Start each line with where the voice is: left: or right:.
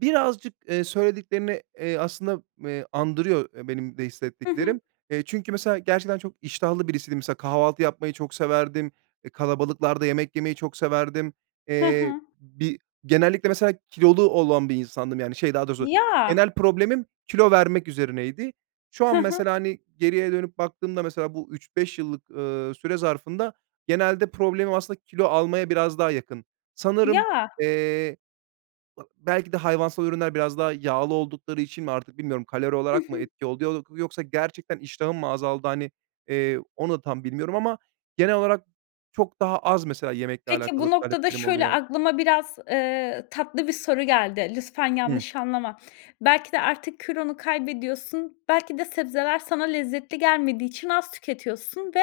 right: Birazcık, eee, söylediklerine, eee, aslında, eee, andırıyor, eee, benim de
left: Hı hı.
right: hissettiklerim. Eee, çünkü mesela gerçekten çok iştahlı birisiydim. Mesela kahvaltı yapmayı çok severdim, eee, kalabalıklarda yemek yemeyi çok severdim.
left: Hı
right: Eee,
left: hı.
right: bir genellikle mesela kilolu olan bir insandım yani, şey, daha doğrusu,
left: Ya!
right: genel problemim kilo vermek üzerineydi. Şu
left: Hı
right: an
left: hı.
right: mesela, hani, geriye dönüp baktığımda mesela bu 3-5 yıllık, ııı, süre zarfında genelde problemim aslında kilo almaya biraz daha yakın. Sanırım,
left: Ya.
right: eee, ı belki de hayvansal ürünler biraz daha yağlı oldukları için mi artık bilmiyorum, kalori
left: Hı
right: olarak mı
left: hı.
right: etki oluyodur yoksa gerçekten iştahım mı azaldı, hani, eee, onu tam bilmiyorum ama genel olarak çok daha az, mesela, yemekle
left: Peki,
right: alakalı
left: bu noktada
right: taleplerim
left: şöyle,
right: oluyor.
left: aklıma biraz, eee, tatlı bir soru geldi. Lütfen
right: Hı.
left: yanlış anlama. Belki de artık kilonu kaybediyorsun, belki de sebzeler sana lezzetli gelmediği için az tüketiyorsun ve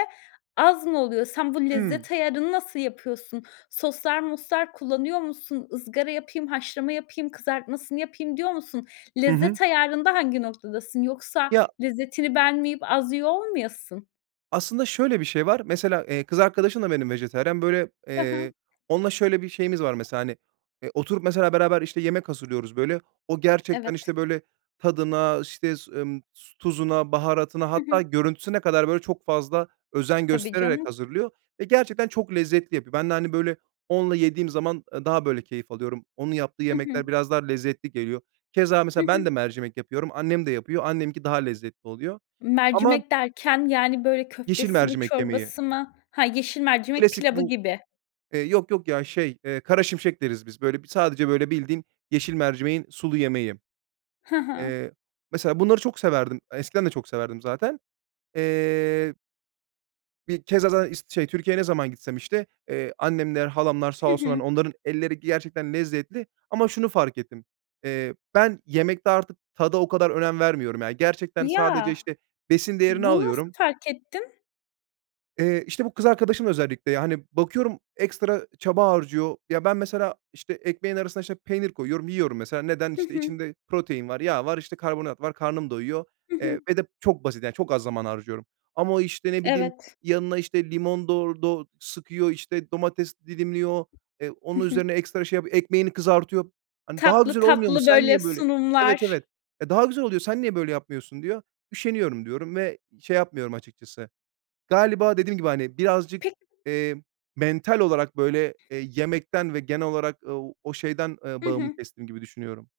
left: az mı oluyor? Sen bu
right: Hımm.
left: lezzet ayarını nasıl yapıyorsun? Soslar moslar kullanıyor musun? Izgara yapayım, haşlama yapayım, kızartmasını yapayım diyor musun?
right: Hı hı.
left: Lezzet ayarında hangi noktadasın? Yoksa
right: Ya
left: lezzetini beğenmeyip az yiyor olmayasın?
right: Aslında şöyle bir şey var: Mesela, eee, kız arkadaşım da benim vejetaryen, böyle,
left: Hı hı.
right: eee, onunla şöyle bir şeyimiz var mesela, hani, eee, oturup mesela beraber, işte, yemek hazırlıyoruz böyle. O gerçekten,
left: Evet.
right: işte, böyle tadına, işte, s ımm tuzuna, baharatına
left: Hı hı.
right: hatta görüntüsüne kadar böyle çok fazla özen
left: Tabii
right: göstererek
left: canım.
right: hazırlıyor ve gerçekten çok lezzetli yapıyor. Ben de, hani, böyle onunla yediğim zaman, eee, daha böyle keyif alıyorum, onun yaptığı
left: Hı hı.
right: yemekler biraz daha lezzetli geliyor. Keza
left: Hı
right: mesela ben de
left: hı.
right: mercimek yapıyorum, annem de yapıyor, anneminki daha lezzetli oluyor. Ama
left: Mercimek derken, yani böyle,
right: Yeşil
left: köftesi mi
right: mercimek yemeği.
left: çorbası mı? Ha, yeşil mercimek
right: Klasik
left: pilavı
right: bu
left: gibi.
right: Eee, yok yok ya, şey, eee, karaşimşek deriz biz böyle b sadece böyle bildiğin yeşil mercimeğin sulu yemeği.
left: Hı hı.
right: Eee, mesela bunları çok severdim, eskiden de çok severdim zaten. Eee. Bir keza za is şey, Türkiye'ye ne zaman gitsem, işte, eee, annemler, halamlar sağ
left: Hı
right: olsunlar,
left: hı.
right: hani, onların elleri gerçekten lezzetli. Ama şunu fark ettim: Eee, ben yemekte artık tada o kadar önem vermiyorum ya. Gerçekten sadece,
left: Ya!
right: işte, besin değerini
left: Bunu nasıl
right: alıyorum.
left: fark ettin?
right: Eee, işte, bu kız arkadaşım özellikle. Yani bakıyorum, ekstra çaba harcıyor. Ya, ben mesela, işte, ekmeğin arasına, işte, peynir koyuyorum, yiyorum mesela. Neden?
left: Hı
right: İşte,
left: hı.
right: içinde protein var, yağ var, işte, karbonat var, karnım doyuyor.
left: Hı hı.
right: Eee, ve de çok basit yani, çok az zaman harcıyorum. Ama o, işte, ne bileyim,
left: Evet.
right: yanına, işte, limon dor do sıkıyor, işte, domates dilimliyor, eee,
left: Hı
right: onun
left: hı.
right: üzerine ekstra şey yapıyor, ekmeğini kızartıyor. Hani daha
left: Tatlı
right: güzel olmuyor mu,
left: tatlı,
right: sen
left: böyle,
right: niye böyle Evet,
left: sunumlar.
right: evet. "E, daha güzel oluyor, sen niye böyle yapmıyorsun?" Diyor. "Üşeniyorum." diyorum ve şey yapmıyorum açıkçası. Galiba dediğim gibi, hani, birazcık,
left: Pe
right: eee, mental olarak böyle, eee, yemekten ve genel olarak, ııı, o şeyden, ııı,
left: I
right: bağımı
left: hı.
right: kestim gibi düşünüyorum.